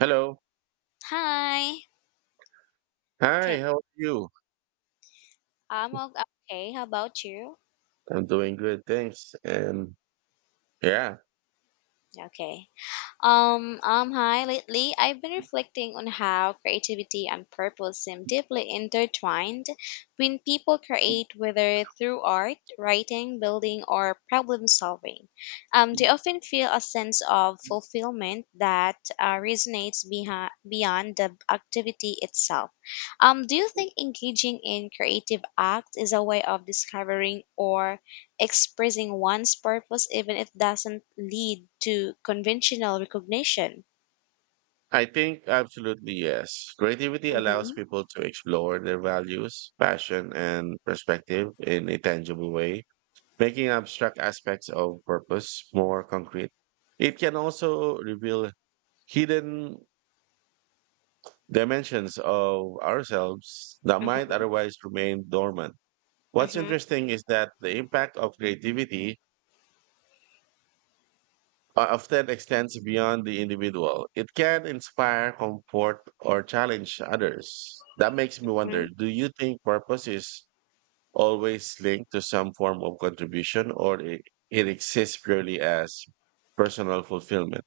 Hello. Hi. Okay. Hi, how are you? I'm o- okay. How about you? I'm doing good, thanks. And yeah, Okay. Hi. Lately, I've been reflecting on how creativity and purpose seem deeply intertwined when people create, whether through art, writing, building, or problem solving. They often feel a sense of fulfillment that beyond the activity itself. Do you think engaging in creative acts is a way of discovering or expressing one's purpose even if it doesn't lead to conventional recognition? I think absolutely yes. Creativity Mm-hmm. allows people to explore their values, passion, and perspective in a tangible way, making abstract aspects of purpose more concrete. It can also reveal hidden dimensions of ourselves that might Mm-hmm. otherwise remain dormant. What's mm-hmm, interesting is that the impact of creativity often extends beyond the individual. It can inspire, comfort, or challenge others. That makes me wonder, do you think purpose is always linked to some form of contribution, or it exists purely as personal fulfillment?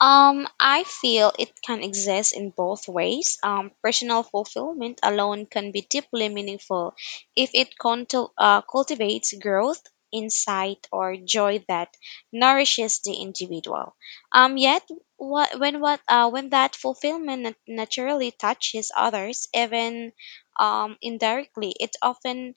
I feel it can exist in both ways. Personal fulfillment alone can be deeply meaningful if it cultivates growth, insight, or joy that nourishes the individual. Yet, what when that fulfillment naturally touches others, even indirectly, it often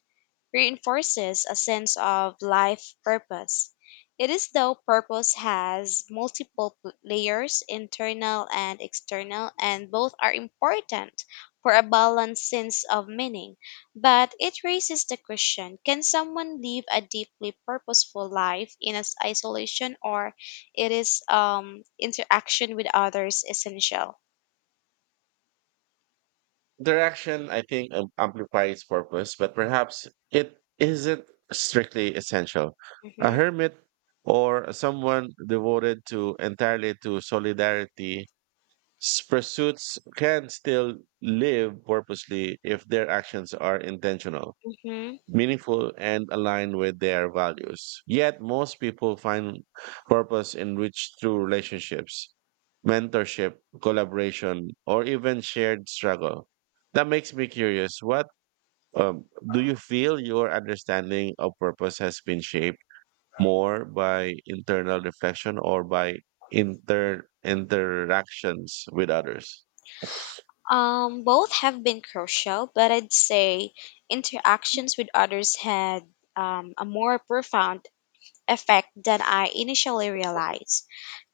reinforces a sense of life purpose. It is though purpose has multiple layers, internal and external, and both are important for a balanced sense of meaning. But it raises the question, can someone live a deeply purposeful life in as isolation, or it is interaction with others essential? Interaction, I think, amplifies purpose, but perhaps it isn't strictly essential. A Hmm. hermit or someone devoted to entirely to solidarity pursuits can still live purposely if their actions are intentional, meaningful, and aligned with their values. Yet, most people find purpose in rich through relationships, mentorship, collaboration, or even shared struggle. That makes me curious. What do you feel your understanding of purpose has been shaped? More by internal reflection or by interactions with others? Both have been crucial, but I'd say interactions with others had a more profound effect than I initially realized.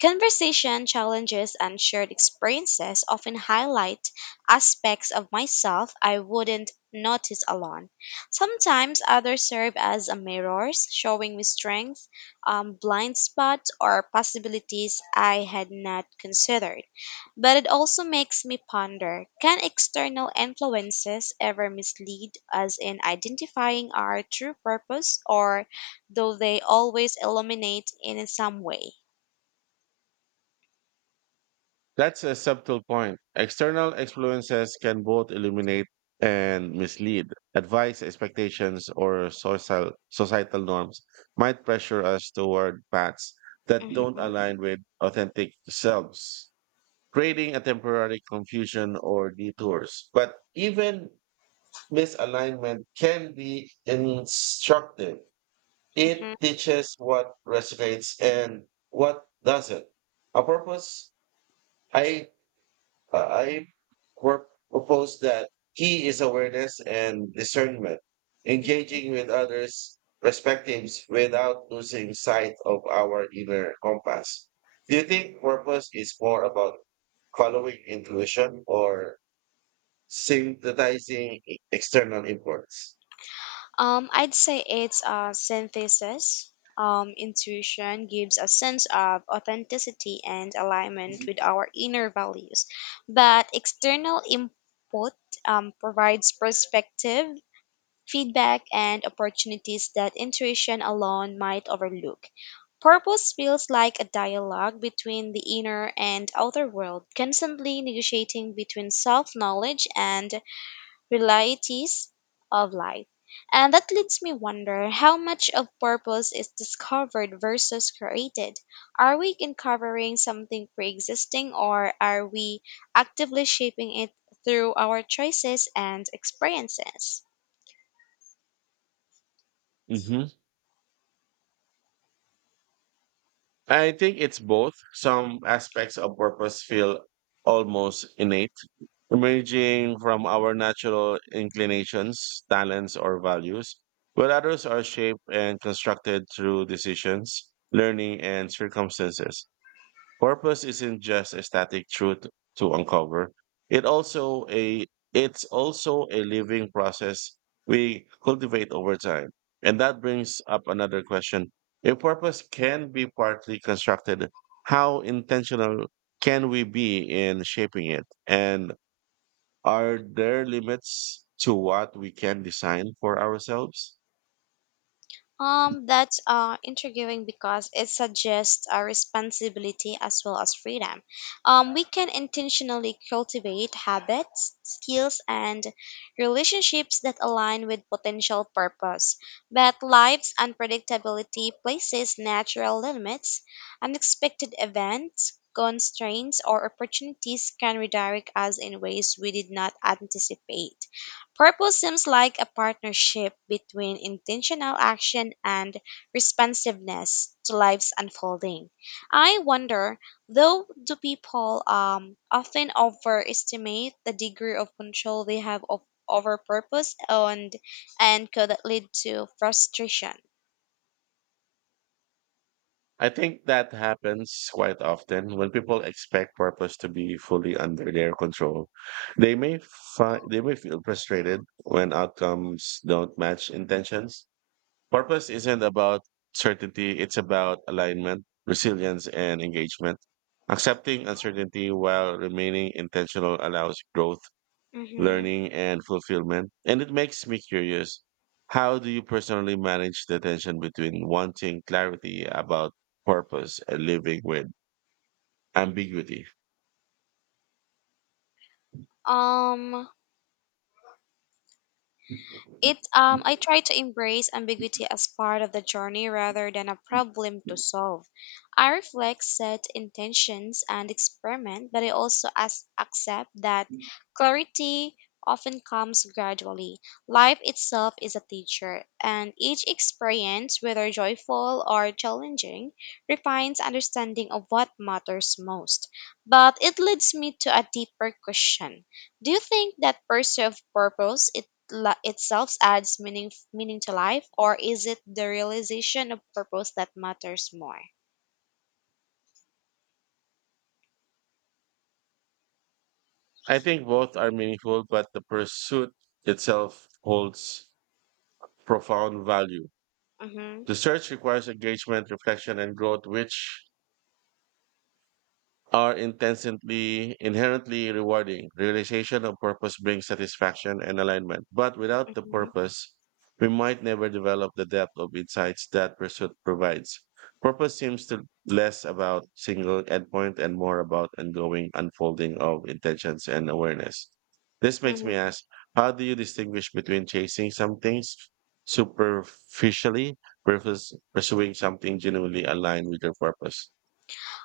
Conversation, challenges, and shared experiences often highlight aspects of myself I wouldn't notice alone. Sometimes others serve as a mirrors, showing me strengths, blind spots, or possibilities I had not considered. But it also makes me ponder, can external influences ever mislead us in identifying our true purpose, or though they always illuminate in some way? That's a subtle point. External influences can both illuminate and mislead. Advice, expectations, or social, societal norms might pressure us toward paths that don't Mhm. align with authentic selves, creating a temporary confusion or detours. But even misalignment can be instructive. It mhm. teaches what resonates and what doesn't. A purpose I I work, propose that key is awareness and discernment, engaging with others' perspectives without losing sight of our inner compass. Do you think purpose is more about following intuition or synthesizing external imports? I'd say it's a synthesis. Intuition gives a sense of authenticity and alignment with our inner values, but external input provides perspective feedback, and opportunities that intuition alone might overlook. Purpose feels like a dialogue between the inner and outer world, constantly negotiating between self knowledge and realities of life. And that leads me wonder how much of purpose is discovered versus created. Are we uncovering something pre-existing, or are we actively shaping it through our choices and experiences? Mhm. I think it's both. Some aspects of purpose feel almost innate, emerging from our natural inclinations, talents, or values, while others are shaped and constructed through decisions, learning, and circumstances. Purpose isn't just a static truth to uncover. It also a it's also a living process we cultivate over time. And that brings up another question. If purpose can be partly constructed, how intentional can we be in shaping it? And are there limits to what we can design for ourselves? That's intriguing because it suggests a responsibility as well as freedom. We can intentionally cultivate habits, skills, and relationships that align with potential purpose. But life's unpredictability places natural limits, unexpected events, constraints, or opportunities can redirect us in ways we did not anticipate. Purpose seems like a partnership between intentional action and responsiveness to life's unfolding. I wonder, though, do people often overestimate the degree of control they have over purpose, and could that lead to frustration? I think that happens quite often when people expect purpose to be fully under their control. They may feel frustrated when outcomes don't match intentions. Purpose isn't about certainty, it's about alignment, resilience, and engagement. Accepting uncertainty while remaining intentional allows growth, Hmm. learning, and fulfillment. And it makes me curious, how do you personally manage the tension between wanting clarity about purpose and living with ambiguity? Um, It I try to embrace ambiguity as part of the journey rather than a problem to solve. I reflect set intentions and experiment, but I also accept that clarity often comes gradually. Life itself is a teacher, and each experience, whether joyful or challenging, refines understanding of what matters most. But it leads me to a deeper question. Do you think that pursuit of purpose it itself adds meaning to life, or is it the realization of purpose that matters more? I think both are meaningful, but the pursuit itself holds profound value. Mm-hmm. The search requires engagement, reflection, and growth, which are intensely inherently rewarding. Realization of purpose brings satisfaction and alignment, but without the purpose, we might never develop the depth of insights that pursuit provides. Purpose seems to less about single endpoint and more about ongoing unfolding of intentions and awareness. This makes me Hmm. ask, how do you distinguish between chasing something superficially versus pursuing something genuinely aligned with your purpose?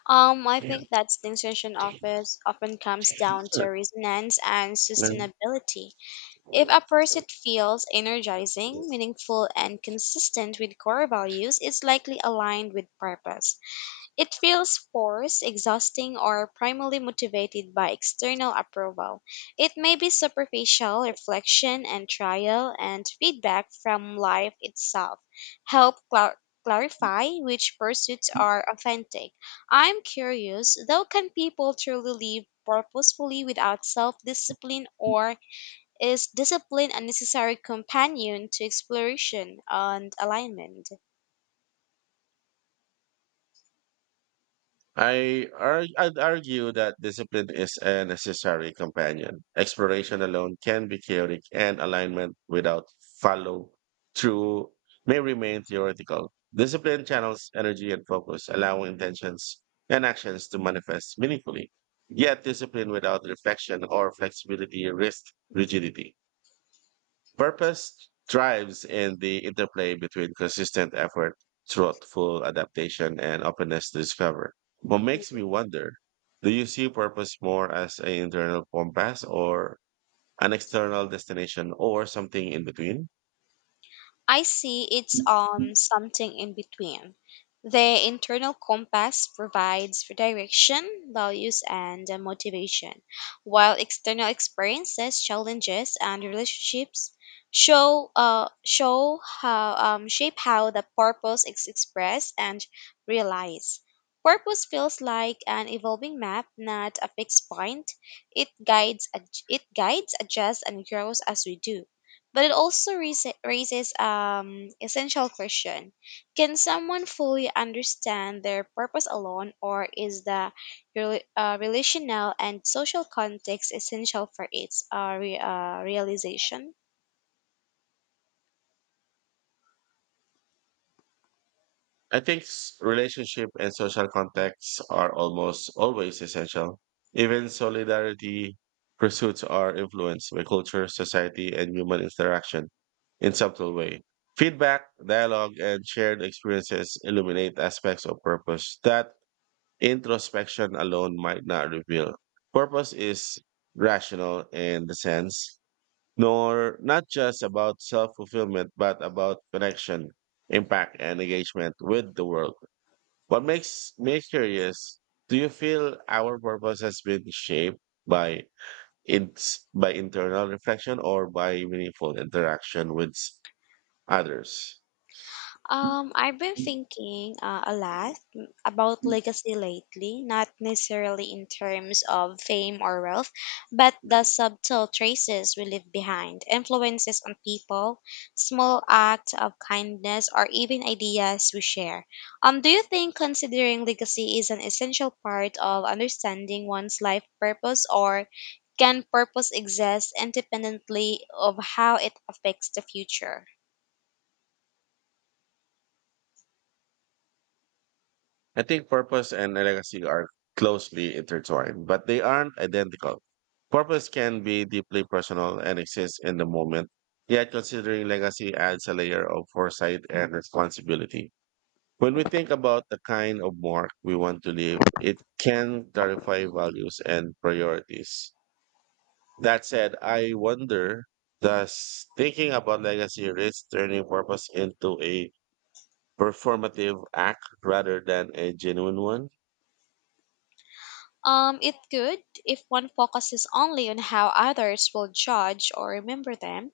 I Yeah. think that distinction office often comes down to resonance and Mm. sustainability. If a pursuit feels energizing, meaningful, and consistent with core values, it's likely aligned with purpose. It feels forced, exhausting, or primarily motivated by external approval. It may be superficial reflection and trial and feedback from life itself. Help clar- clarify which pursuits are authentic. I'm curious, though, can people truly live purposefully without self discipline, or is discipline a necessary companion to exploration and alignment? I'd argue that discipline is a necessary companion. Exploration alone can be chaotic, and alignment without follow through may remain theoretical. Discipline channels energy and focus, allowing intentions and actions to manifest meaningfully. Yet, discipline without reflection or flexibility risks rigidity. Purpose thrives in the interplay between consistent effort, thoughtful adaptation, and openness to discover. What makes me wonder, do you see purpose more as an internal compass or an external destination or something in between? I see it's something in between. The internal compass provides for direction, values, and motivation, while external experiences, challenges, and relationships show show how shape how the purpose is expressed and realized. Purpose feels like an evolving map, not a fixed point. It guides, adjusts, and grows as we do, but it also raises essential question. Can someone fully understand their purpose alone, or is the relational and social context essential for its realization? Relationship and social contacts are almost always essential. Even solidarity pursuits are influenced by culture, society, and human interaction in subtle way. Feedback, dialogue, and shared experiences illuminate aspects of purpose that introspection alone might not reveal. Purpose is rational in the sense, nor not just about self-fulfillment, but about connection, impact, and engagement with the world. What makes me curious, do you feel our purpose has been shaped by by internal reflection or by meaningful interaction with others? I've been thinking a lot about legacy lately, not necessarily in terms of fame or wealth, but the subtle traces we leave behind, influences on people, small acts of kindness, or even ideas we share. Do you think considering legacy is an essential part of understanding one's life purpose, or can purpose exist independently of how it affects the future? I think purpose and legacy are closely intertwined, but they aren't identical. Purpose can be deeply personal and exists in the moment, yet considering legacy adds a layer of foresight and responsibility. When we think about the kind of mark we want to leave, it can clarify values and priorities. That said, I wonder, does thinking about legacy risk turning purpose into a performative act rather than a genuine one? It could if one focuses only on how others will judge or remember them,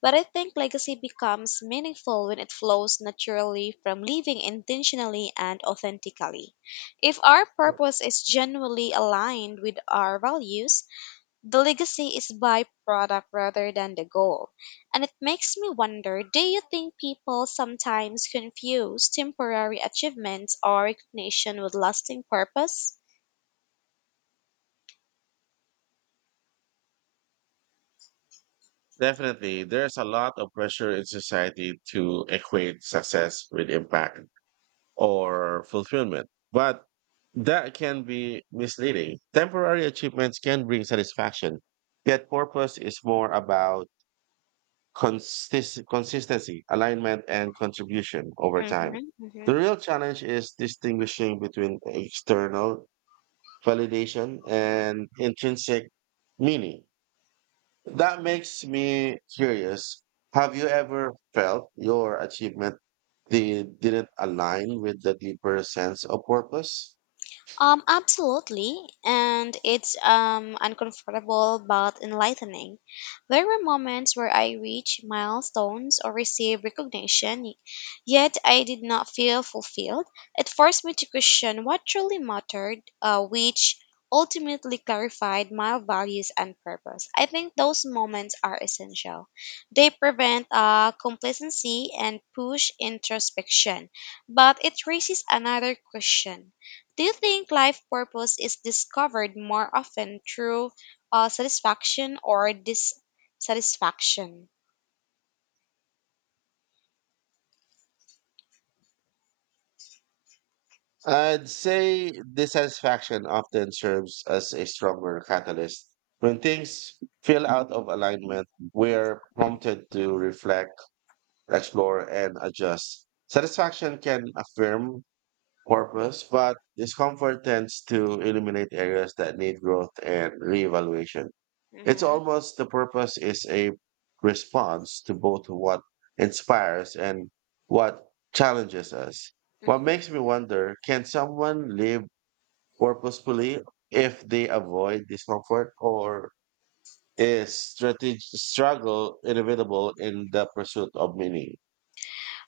but I think legacy becomes meaningful when it flows naturally from living intentionally and authentically. If our purpose is genuinely aligned with our values, the legacy is byproduct rather than the goal. And it makes me wonder, do you think people sometimes confuse temporary achievements or recognition with lasting purpose? Definitely, there's a lot of pressure in society to equate success with impact or fulfillment. But that can be misleading. Temporary achievements can bring satisfaction, yet purpose is more about consistency, alignment, and contribution over time. Mm-hmm, The mm-hmm. real challenge is distinguishing between external validation and intrinsic meaning. That makes me curious. Have you ever felt your achievement they didn't align with the deeper sense of purpose? Absolutely, and it's uncomfortable but enlightening. There were moments where I reached milestones or received recognition, yet I did not feel fulfilled. It forced me to question what truly mattered, which ultimately clarified my values and purpose. I think those moments are essential. They prevent complacency and push introspection, but it raises another question, do you think life purpose is discovered more often through satisfaction or dissatisfaction? I'd say dissatisfaction often serves as a stronger catalyst. When things feel out of alignment, we're prompted to reflect, explore, and adjust. Satisfaction can affirm purpose, but discomfort tends to eliminate areas that need growth and reevaluation. It's Mm-hmm. almost the purpose is a response to both what inspires and what challenges us. What Mm-hmm. makes me wonder, can someone live purposefully if they avoid discomfort, or is strategic struggle inevitable in the pursuit of meaning?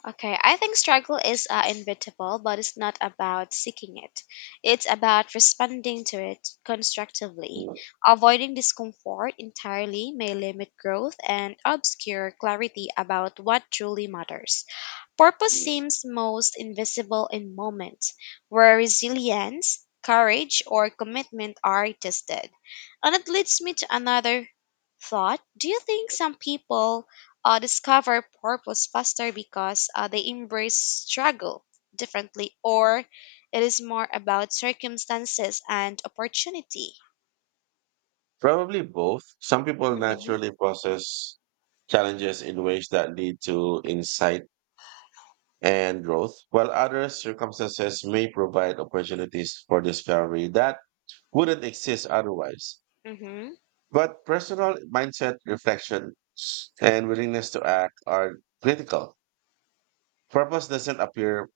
Okay, I think struggle is inevitable, but it's not about seeking it. It's about responding to it constructively. Avoiding discomfort entirely may limit growth and obscure clarity about what truly matters. Purpose seems most invisible in moments where resilience, courage, or commitment are tested. And it leads me to another thought. Do you think some people discover purpose faster because they embrace struggle differently, or it is more about circumstances and opportunity? Probably both. Some people Mm-hmm. naturally process challenges in ways that lead to insight and growth, while other circumstances may provide opportunities for discovery that wouldn't exist otherwise. But personal mindset, reflection, and willingness to act are critical. Purpose doesn't appear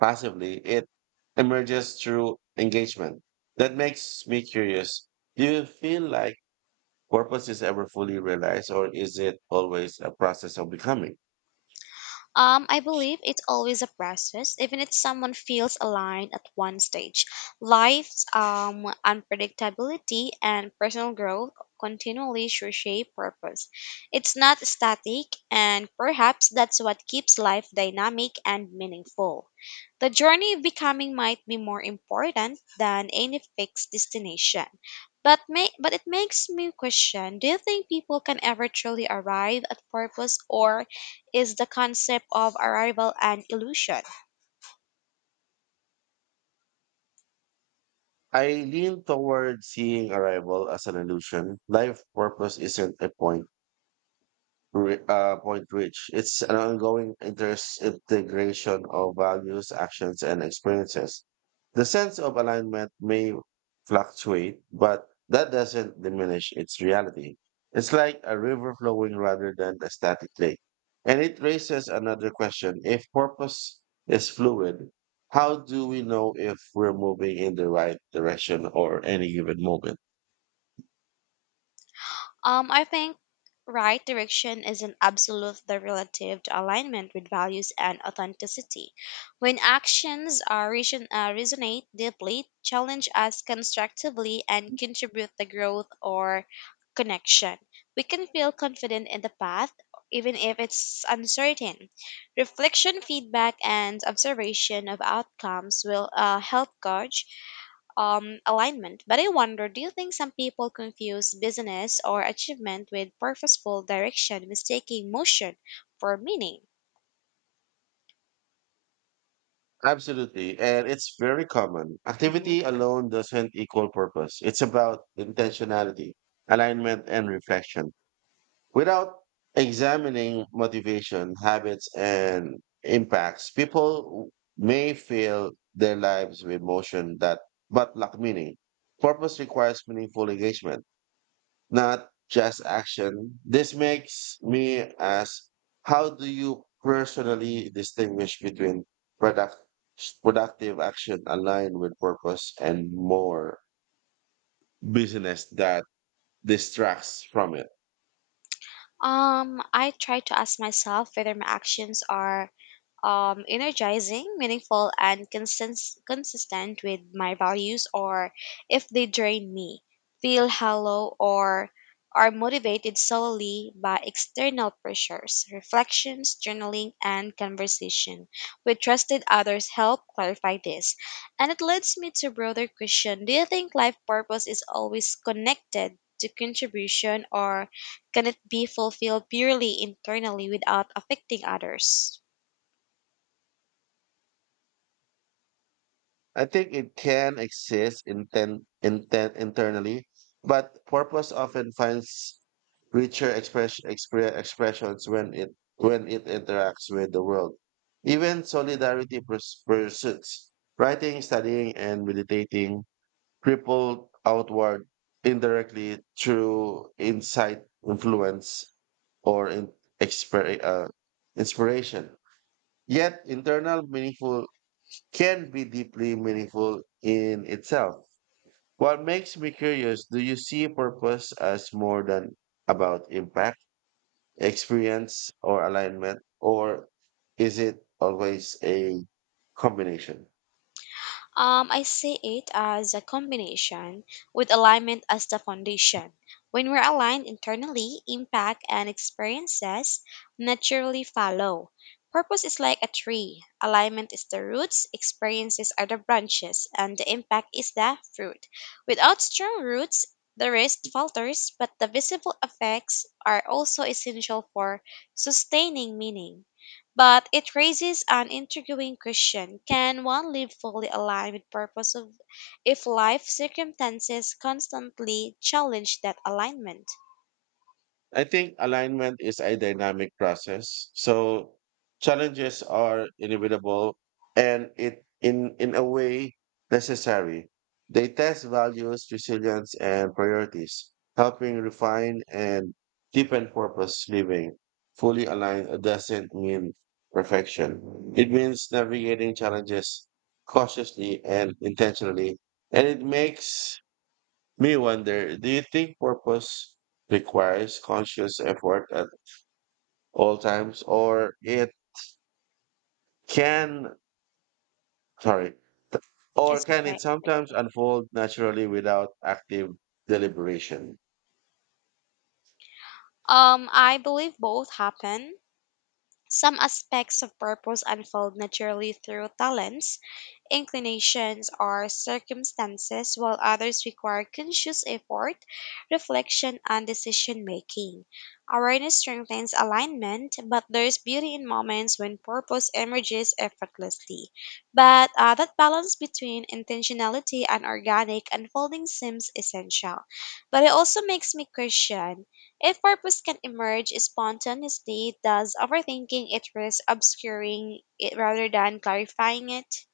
passively, it emerges through engagement. That makes me curious. Do you feel like purpose is ever fully realized, or is it always a process of becoming? I believe it's always a process, even if someone feels aligned at one stage. Life's unpredictability and personal growth continually reshape purpose. It's not static, and perhaps that's what keeps life dynamic and meaningful. The journey of becoming might be more important than any fixed destination. But it makes me question, do you think people can ever truly arrive at purpose, or is the concept of arrival and illusion? I lean toward seeing arrival as an illusion. Life purpose isn't a point, Re- point reach. It's an ongoing integration of values, actions, and experiences. The sense of alignment may fluctuate, but that doesn't diminish its reality. It's like a river flowing rather than a static lake. And it raises another question. If purpose is fluid, how do we know if we're moving in the right direction or any given moment? I think right direction is an absolute the relative to alignment with values and authenticity. When actions are resonate deeply, challenge us constructively, and contribute the growth or connection, we can feel confident in the path even if it's uncertain. Reflection, feedback, and observation of outcomes will help gauge alignment. But I wonder, do you think some people confuse business or achievement with purposeful direction, mistaking motion for meaning? Absolutely. And it's very common. Mhm. Activity alone doesn't equal purpose. It's about intentionality, alignment, and reflection. Without examining motivation, habits, and impacts, people may fill their lives with motion that but lack meaning. Purpose requires meaningful engagement not just action. This makes me ask, how do you personally distinguish between product, productive action aligned with purpose and more business that distracts from it? I try to ask myself whether my actions are energizing, meaningful, and consistent with my values, or if they drain me, feel hollow, or are motivated solely by external pressures. Reflections, journaling, and conversation with trusted others help clarify this. And it leads me to broader question, do you think life purpose is always connected to contribution, or can it be fulfilled purely internally without affecting others? I think it can exist intent, intent internally, but purpose often finds richer expressions when it interacts with the world. Even solidarity pursuits, writing, studying, and meditating ripple outward indirectly through insight, influence, or exper- uh, inspiration. Yet, internal meaningful can be deeply meaningful in itself. What makes me curious, do you see purpose as more than about impact, experience, or alignment, or is it always a combination? I see it as a combination with alignment as the foundation. When we're aligned internally, impact and experiences naturally follow. Purpose is like a tree. Alignment is the roots, experiences are the branches, and the impact is the fruit. Without strong roots, the rest falters, but the visible effects are also essential for sustaining meaning. But it raises an intriguing question. Can one live fully aligned with purpose of if life circumstances constantly challenge that alignment? I think alignment is a dynamic process. So challenges are inevitable and it in a way necessary. They test values, resilience and priorities, helping refine and deepen purpose living. Fully aligned doesn't mean perfection. It means navigating challenges cautiously and intentionally. And it makes me wonder, do you think purpose requires conscious effort at all times, can, sorry, or It's can okay. it sometimes unfold naturally without active deliberation? I believe both happen. Some aspects of purpose unfold naturally through talents, inclinations, or circumstances, while others require conscious effort, reflection, and decision making. Awareness strengthens alignment, but there's beauty in moments when purpose emerges effortlessly. But that balance between intentionality and organic unfolding seems essential. But it also makes me question, if purpose can emerge spontaneously, does overthinking it risk obscuring it rather than clarifying it?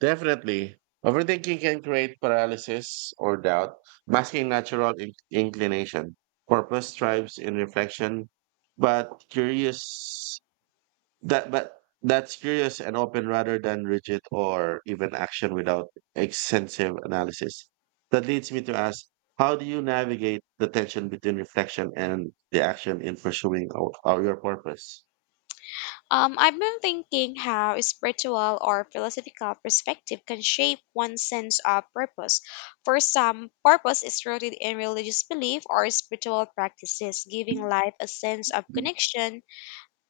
Definitely. Overthinking can create paralysis or doubt, masking natural inclination. Purpose thrives in reflection, but curious That but that's curious and open rather than rigid or even action without extensive analysis. That leads me to ask, how do you navigate the tension between reflection and the action in pursuing your purpose? I've been thinking how spiritual or philosophical perspective can shape one's sense of purpose. For some, purpose is rooted in religious belief or spiritual practices, giving life a sense of connection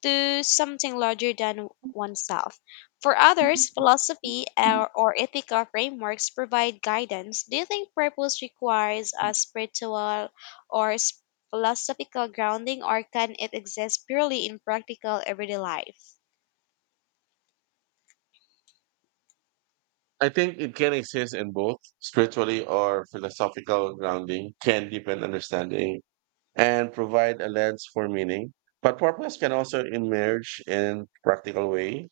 to something larger than oneself. For others, philosophy or ethical frameworks provide guidance. Do you think purpose requires a spiritual or philosophical grounding, or can it exist purely in practical everyday life? I think it can exist in both spiritually or philosophical grounding can deepen understanding and provide a lens for meaning. But purpose can also emerge in practical ways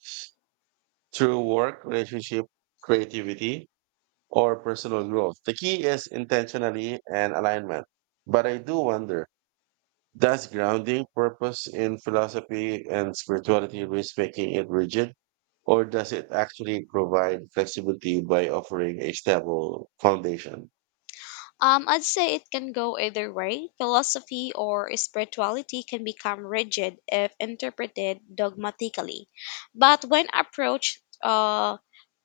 through work, relationship, creativity, or personal growth. The key is intentionally and alignment. But I do wonder, does grounding purpose in philosophy and spirituality risk making it rigid? Or does it actually provide flexibility by offering a stable foundation? I'd say it can go either way. Philosophy or spirituality can become rigid if interpreted dogmatically. But when approached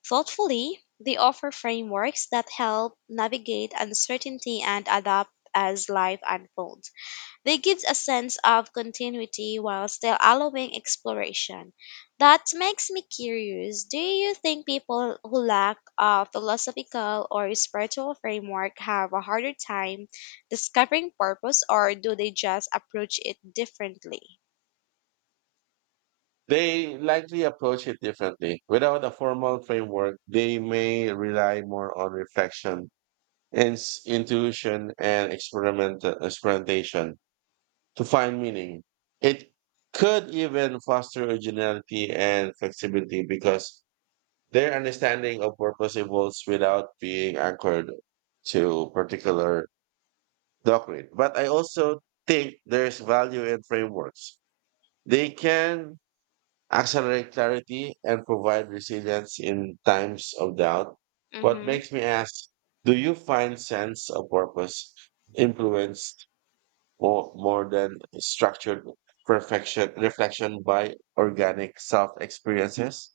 thoughtfully, they offer frameworks that help navigate uncertainty and adapt as life unfolds. They give a sense of continuity while still allowing exploration. That makes me curious. Do you think people who lack a philosophical or spiritual framework have a harder time discovering purpose, or do they just approach it differently? They likely approach it differently. Without a formal framework, they may rely more on reflection, intuition, and experimentation to find meaning. It could even foster originality and flexibility because their understanding of purpose evolves without being anchored to particular doctrine. But I also think there's value in frameworks. They can accelerate clarity, and provide resilience in times of doubt. What Mm-hmm. makes me ask, do you find sense of purpose influenced more than structured perfection reflection by organic self experiences?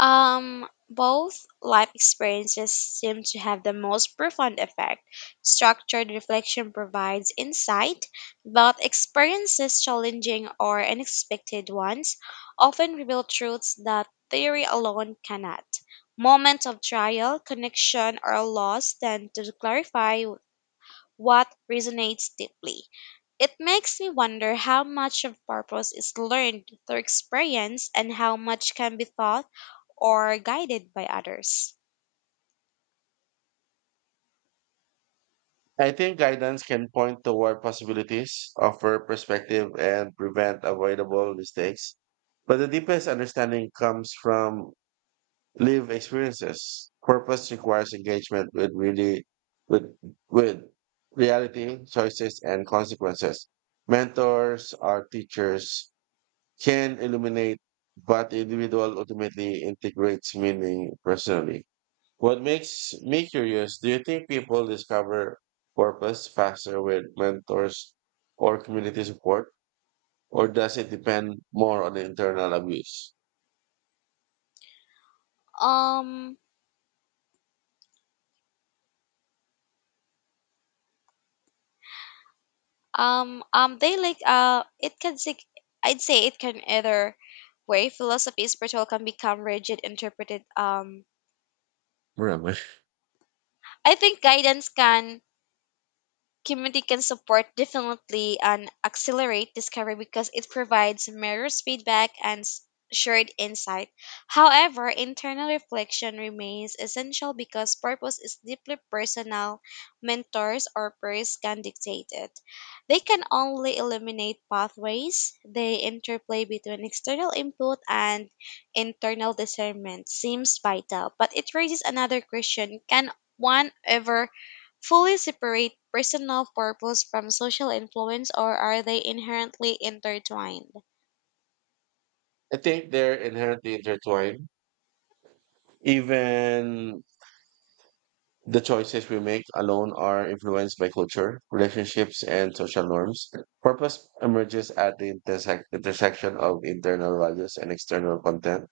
Both life experiences seem to have the most profound effect. Structured reflection provides insight, but experiences, challenging or unexpected ones, often reveal truths that theory alone cannot. Moments of trial, connection, or loss tend to clarify what resonates deeply. It makes me wonder how much of purpose is learned through experience and how much can be taught or guided by others. I think guidance can point toward possibilities, offer perspective, and prevent avoidable mistakes. But the deepest understanding comes from live experiences. Purpose requires engagement with really with with reality, choices, and consequences. Mentors or teachers can illuminate, but the individual ultimately integrates meaning personally. What makes me curious, do you think people discover purpose faster with mentors or community support? Or does it depend more on internal abuse? Um, they like it can sig- I'd say it can either way. Philosophy, spiritual can become rigid, interpreted. Where am I? I think guidance can community can support definitely and accelerate discovery because it provides mirrors feedback and shared insight. However, internal reflection remains essential because purpose is deeply personal. Mentors or peers can dictate it. They can only eliminate pathways. They interplay between external input and internal discernment seems vital, but it raises another question. Can one ever fully separate personal purpose from social influence, or are they inherently intertwined? I think they're inherently intertwined. Even the choices we make alone are influenced by culture, relationships, and social norms. Purpose emerges at the intersection of internal values and external content.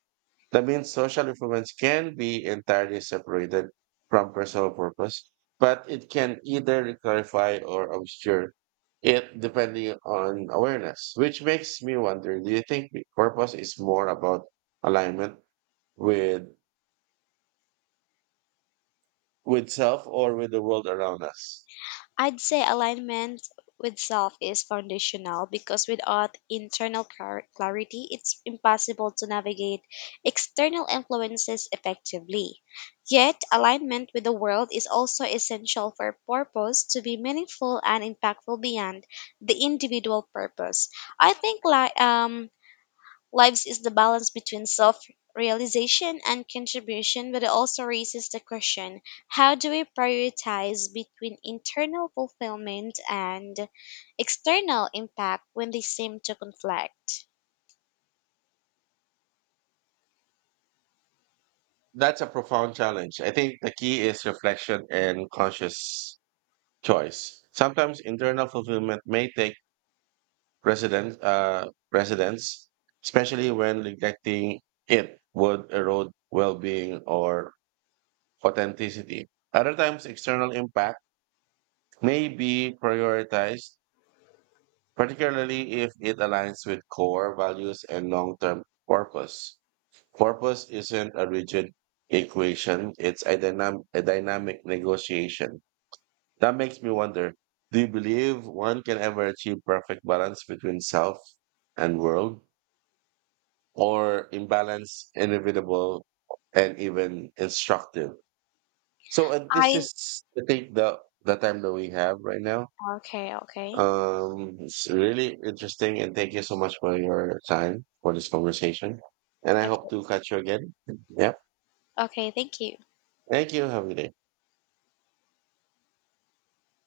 That means social influence can be entirely separated from personal purpose, but it can either clarify or obscure it depending on awareness, which makes me wonder, do you think purpose is more about alignment with? with self or with the world around us? I'd say alignment with self is foundational because without internal clarity, it's impossible to navigate external influences effectively. Yet, alignment with the world is also essential for purpose to be meaningful and impactful beyond the individual purpose. I think Lives is the balance between self realization and contribution, but it also raises the question, how do we prioritize between internal fulfillment and external impact when they seem to conflict? That's a profound challenge. I think the key is reflection and conscious choice. Sometimes internal fulfillment may take precedence, especially when neglecting it would erode well-being or authenticity. Other times, external impact may be prioritized, particularly if it aligns with core values and long-term purpose. Purpose isn't a rigid equation, it's a dynamic negotiation. That makes me wonder, do you believe one can ever achieve perfect balance between self and world, or imbalance inevitable and even instructive? So, this I is, I think, the time that we have right now. okay, It's really interesting, and thank you so much for your time for this conversation. And I hope okay, to catch you again. Yeah. okay, thank you. Thank you. Have a good day.